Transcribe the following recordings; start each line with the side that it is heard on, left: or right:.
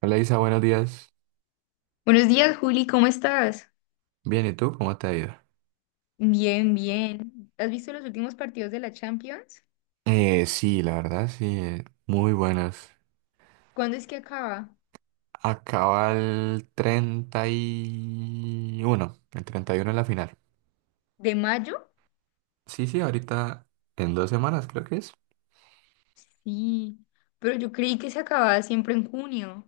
right: Hola Isa, buenos días.
left: Buenos días, Juli, ¿cómo estás?
right: Bien, ¿y tú? ¿Cómo te ha ido?
left: Bien, bien. ¿Has visto los últimos partidos de la Champions?
right: Sí, la verdad, sí, muy buenas.
left: ¿Cuándo es que acaba?
right: Acaba el 31, el 31 es la final.
left: ¿De mayo?
right: Sí, sí, ahorita en 2 semanas creo que es.
left: Sí, pero yo creí que se acababa siempre en junio.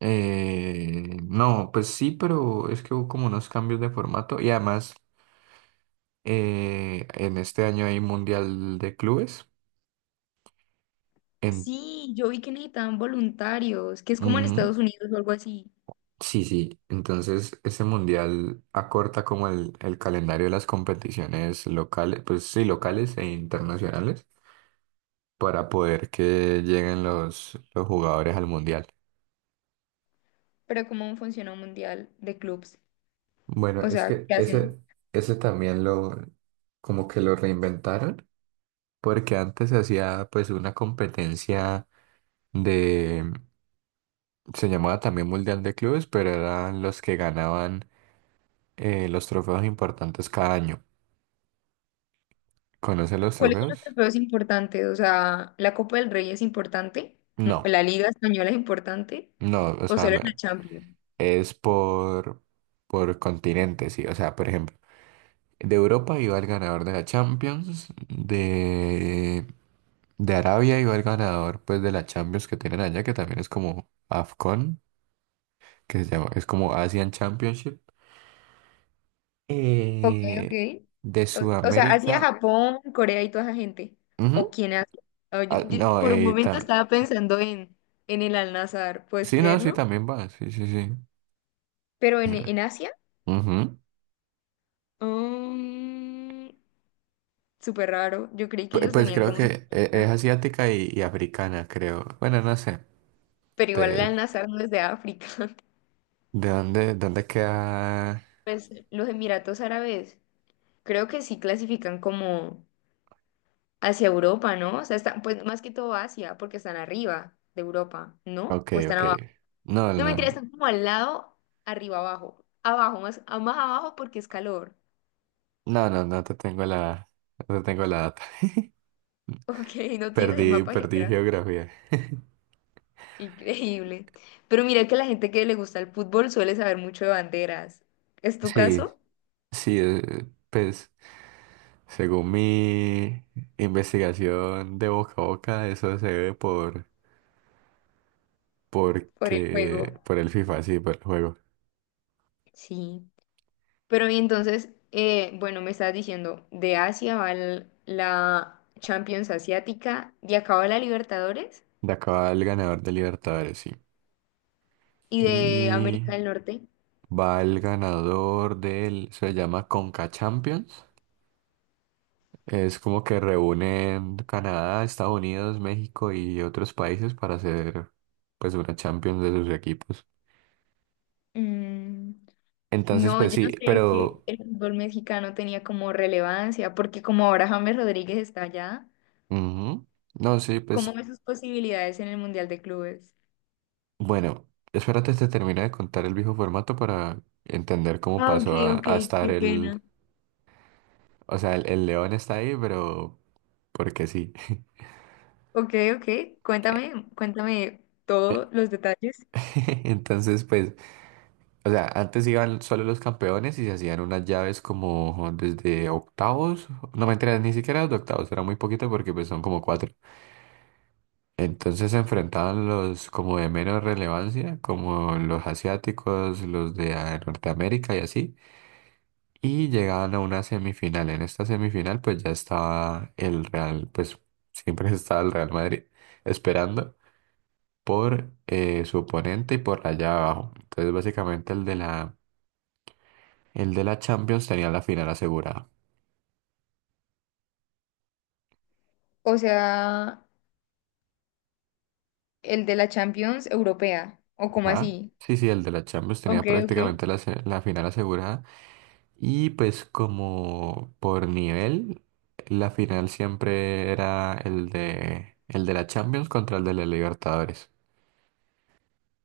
right: No, pues sí, pero es que hubo como unos cambios de formato y además en este año hay Mundial de Clubes. En,
left: Sí, yo vi que necesitaban voluntarios, que es como en
right: Ujú.
left: Estados Unidos o algo así.
right: Sí, sí, entonces ese mundial acorta como el calendario de las competiciones locales, pues sí, locales e internacionales, para poder que lleguen los jugadores al mundial.
left: Pero ¿cómo funciona un mundial de clubes?
right: Bueno,
left: O
right: es
left: sea,
right: que
left: ¿qué
right: ese,
left: hacen?
right: ese también como que lo reinventaron, porque antes se hacía pues una competencia de, se llamaba también Mundial de Clubes, pero eran los que ganaban los trofeos importantes cada año. ¿Conocen los
left: ¿Cuáles son los
right: trofeos?
left: trofeos importantes? O sea, ¿la Copa del Rey es importante?
right: No.
left: ¿La Liga Española es importante?
right: No, o
left: ¿O
right: sea,
left: solo la Champions?
right: es por continentes, sí. O sea, por ejemplo, de Europa iba el ganador de la Champions, de Arabia iba el ganador pues de la Champions que tienen allá, que también es como AFCON, que se llama, es como Asian Championship.
left: Ok,
right: Eh,
left: ok.
right: de
left: O sea, Asia,
right: Sudamérica.
left: Japón, Corea y toda esa gente. ¿O
right: Ujú.
left: quién hace? Ah, yo-
right: Ah,
left: yo
right: no.
left: por un momento estaba pensando en el Al-Nazar, ¿puedes
right: Sí, no, sí,
left: creerlo?
right: también va, sí, sí, sí.
left: Pero en Asia,
right: Ujú.
left: mm, súper raro. Yo creí que ellos
right: Pues
left: tenían
right: creo
left: como...
right: que es
left: una-
right: asiática y africana, creo. Bueno, no sé.
left: Pero igual el
right: ¿De,
left: Al-Nazar no es de África.
right: de dónde queda?
left: Pues los Emiratos Árabes creo que sí clasifican como hacia Europa, ¿no? O sea, están, pues más que todo Asia, porque están arriba de Europa, ¿no?
right: Ok,
left: ¿O están
right: ok.
left: abajo?
right: No,
left: No mentira,
right: no,
left: están como al lado, arriba, abajo. Abajo, más, más abajo porque es calor.
right: no, no, no te tengo la data.
left: Ok, no tiene
right: Perdí,
left: mapa
right: perdí
left: geográfico.
right: geografía.
left: Increíble. Pero mira que la gente que le gusta el fútbol suele saber mucho de banderas. ¿Es tu
right: Sí,
left: caso?
right: sí, pues según mi investigación de boca a boca, eso se ve por,
left: Por el juego.
right: porque, por el FIFA, sí, por el juego.
left: Sí. Pero y entonces, bueno, me estabas diciendo, de Asia va la Champions Asiática, de acá va la Libertadores
right: De acá va el ganador de Libertadores, sí.
left: y de
right: Y
left: América del Norte.
right: va el ganador se llama Conca Champions. Es como que reúnen Canadá, Estados Unidos, México y otros países para hacer pues una Champions de sus equipos.
left: Mm,
right: Entonces,
left: No,
right: pues
left: yo no
right: sí,
left: sabía que
right: pero
left: el fútbol mexicano tenía como relevancia, porque como ahora James Rodríguez está allá,
right: ujú. No, sí,
left: ¿cómo
right: pues
left: ve sus posibilidades en el Mundial de Clubes?
right: bueno, espérate, te termina de contar el viejo formato para entender cómo
left: Ah, ok,
right: pasó a,
left: ok,
right: a estar
left: qué pena.
right: o sea, el León está ahí, pero porque sí.
left: Ok, ok, cuéntame, cuéntame
right: Eh,
left: todos los detalles.
right: Entonces, pues, o sea, antes iban solo los campeones y se hacían unas llaves como desde octavos. No me enteré, ni siquiera los de octavos, era muy poquito porque pues son como cuatro. Entonces se enfrentaban los como de menos relevancia, como los asiáticos, los de Norteamérica y así. Y llegaban a una semifinal. En esta semifinal pues ya estaba pues siempre estaba el Real Madrid esperando por su oponente y por allá abajo. Entonces básicamente el de la Champions tenía la final asegurada.
left: O sea, el de la Champions Europea, o como
right: ¿Ah?
left: así.
right: Sí, sí, el de la Champions tenía
left: Ok, ok.
right: prácticamente la final asegurada. Y pues como por nivel, la final siempre era el de la Champions contra el de la Libertadores.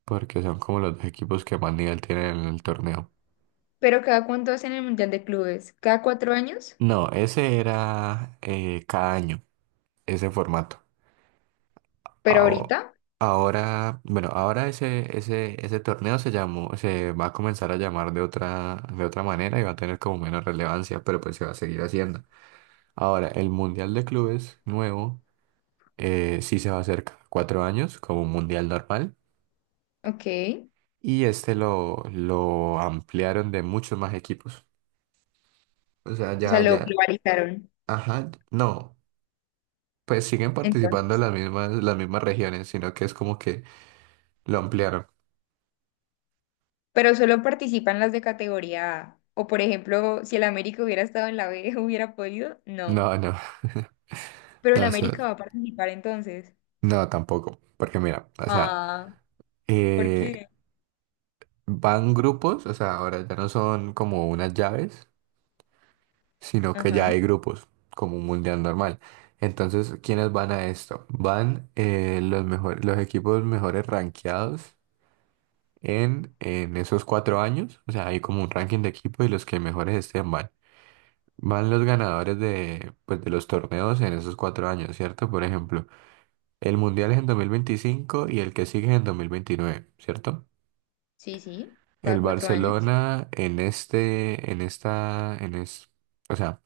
right: Porque son como los dos equipos que más nivel tienen en el torneo.
left: Pero cada cuánto hacen el Mundial de Clubes, cada 4 años,
right: No, ese era cada año, ese formato.
left: pero
right: Aho-
left: ahorita,
right: Ahora, bueno, ahora ese torneo se va a comenzar a llamar de otra manera y va a tener como menos relevancia, pero pues se va a seguir haciendo. Ahora, el Mundial de Clubes nuevo, sí se va a hacer cada 4 años como un Mundial normal
left: ok.
right: y este lo ampliaron de muchos más equipos. O sea,
left: O sea,
right: ya,
left: lo
right: ya,
left: globalizaron.
right: ajá, no, pues siguen participando
left: Entonces,
right: las mismas regiones, sino que es como que lo ampliaron.
left: pero solo participan las de categoría A. O por ejemplo, si el América hubiera estado en la B, ¿hubiera podido? No.
right: No, no.
left: Pero el
right: No, eso,
left: América va a participar entonces.
right: no, tampoco, porque mira, o sea,
left: Ah, ¿por
right: eh,
left: qué?
right: van grupos, o sea, ahora ya no son como unas llaves, sino que ya
left: Ajá.
right: hay grupos, como un mundial normal. Entonces, ¿quiénes van a esto? Van los equipos mejores rankeados en esos 4 años, o sea, hay como un ranking de equipo y los que mejores estén van. Van los ganadores de, pues, de los torneos en esos 4 años, ¿cierto? Por ejemplo, el mundial es en 2025 y el que sigue es en 2029, ¿cierto?
left: Sí, sí,
right: El
left: cada 4 años.
right: Barcelona en este, en esta, en es, o sea,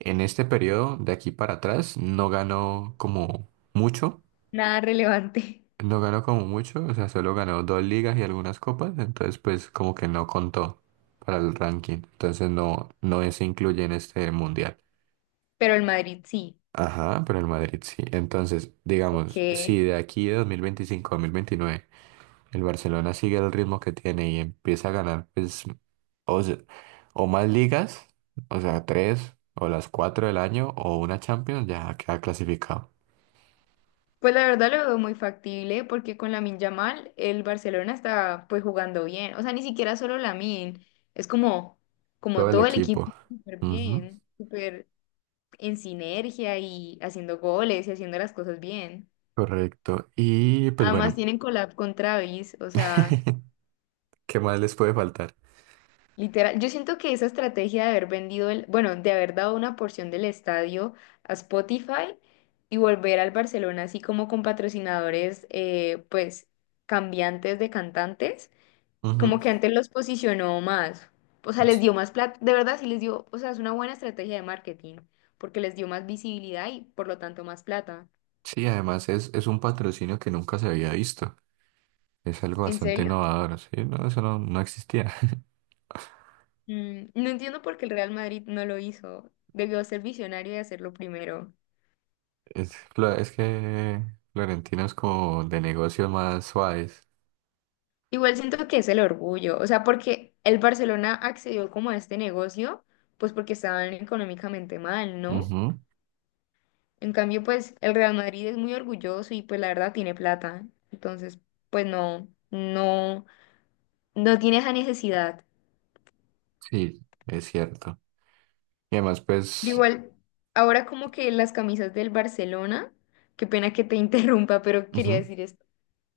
right: en este periodo de aquí para atrás no ganó como mucho,
left: Nada relevante,
right: o sea, solo ganó dos ligas y algunas copas, entonces pues como que no contó para el ranking, entonces no se incluye en este mundial.
left: pero el Madrid sí.
right: Ajá, pero el Madrid sí. Entonces,
left: Ok.
right: digamos, si de aquí de 2025 a 2029 el Barcelona sigue el ritmo que tiene y empieza a ganar pues O, se- o más ligas, o sea, tres o las cuatro del año o una Champions, ya queda clasificado.
left: Pues la verdad lo veo muy factible porque con Lamine Yamal el Barcelona está pues jugando bien. O sea, ni siquiera solo Lamine, es como
right: Todo el
left: todo el equipo
right: equipo.
left: está súper
right: Ujú,
left: bien, súper en sinergia y haciendo goles y haciendo las cosas bien.
right: correcto. Y pues
left: Además
right: bueno,
left: tienen collab con Travis, o sea,
right: ¿qué más les puede faltar?
left: literal, yo siento que esa estrategia de haber vendido el, bueno, de haber dado una porción del estadio a Spotify y volver al Barcelona así como con patrocinadores, pues, cambiantes de cantantes, como
right: Ujú.
left: que antes los posicionó más, o sea, les dio más plata, de verdad sí les dio, o sea, es una buena estrategia de marketing, porque les dio más visibilidad y por lo tanto más plata.
right: Sí, además es un patrocinio que nunca se había visto. Es algo
left: ¿En
right: bastante
left: serio?
right: innovador, ¿sí? No, eso no existía.
left: No entiendo por qué el Real Madrid no lo hizo. Debió ser visionario y hacerlo primero.
right: Es que Florentino es como de negocios más suaves.
left: Igual siento que es el orgullo, o sea, porque el Barcelona accedió como a este negocio, pues porque estaban económicamente mal, ¿no?
right: Ujú.
left: En cambio, pues el Real Madrid es muy orgulloso y pues la verdad tiene plata. Entonces, pues no, no, no tiene esa necesidad.
right: Sí, es cierto. Y además, pues...
left: Igual, ahora como que las camisas del Barcelona, qué pena que te interrumpa, pero quería
right: ujú.
left: decir esto.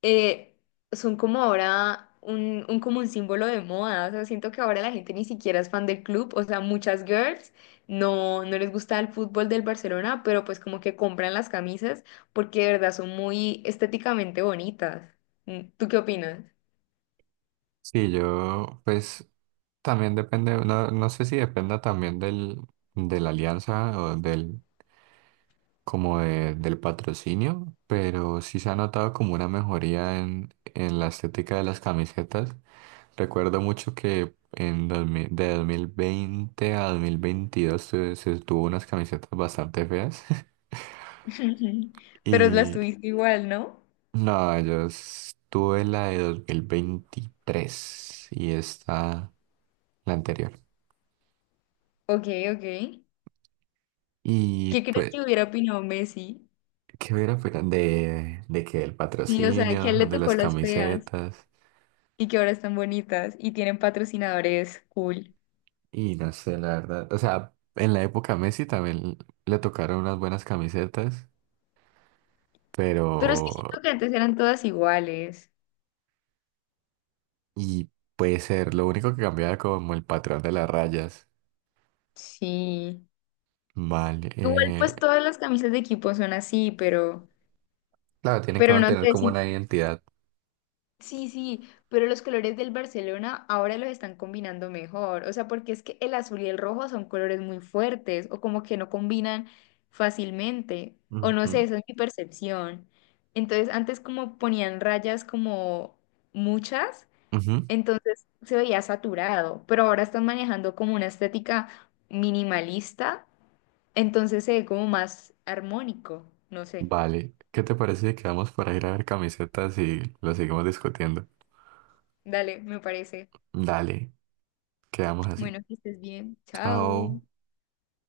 left: eh, son como ahora como un símbolo de moda. O sea, siento que ahora la gente ni siquiera es fan del club. O sea, muchas girls no, no les gusta el fútbol del Barcelona, pero pues como que compran las camisas porque de verdad son muy estéticamente bonitas. ¿Tú qué opinas?
right: Sí, yo, pues también depende, no, no sé si dependa también de la alianza o del patrocinio, pero sí se ha notado como una mejoría en la estética de las camisetas. Recuerdo mucho que en 2000 de 2020 a 2022 se tuvo unas camisetas bastante feas
left: Pero las
right: y
left: tuviste igual, ¿no?
right: no, yo tuve la de 2023 y esta la anterior.
left: Ok, ok.
right: Y
left: ¿Qué crees
right: pues
left: que hubiera opinado Messi?
right: ¿qué hubiera opinan de que el
left: Sí, o sea, que a
right: patrocinio,
left: él le
right: de
left: tocó
right: las
left: las feas
right: camisetas?
left: y que ahora están bonitas y tienen patrocinadores cool.
right: Y no sé, la verdad. O sea, en la época Messi también le tocaron unas buenas camisetas,
left: Pero es
right: pero.
left: que siento que antes eran todas iguales.
right: Y puede ser, lo único que cambiaba como el patrón de las rayas.
left: Sí.
right: Vale.
left: Igual pues todas las camisas de equipo son así,
right: Claro, tienen que
left: pero no
right: mantener
left: sé.
right: como una identidad.
left: Sí, sí, pero los colores del Barcelona ahora los están combinando mejor. O sea, porque es que el azul y el rojo son colores muy fuertes o como que no combinan fácilmente. O no sé,
right: Ujú,
left: esa es mi percepción. Entonces antes como ponían rayas como muchas.
right: ujú.
left: Entonces se veía saturado, pero ahora están manejando como una estética minimalista, entonces se ve como más armónico, no sé.
right: Vale. ¿Qué te parece si quedamos para ir a ver camisetas y lo seguimos discutiendo?
left: Dale, me parece.
right: Dale, quedamos así.
left: Bueno, que estés bien. Chao.
right: Chao.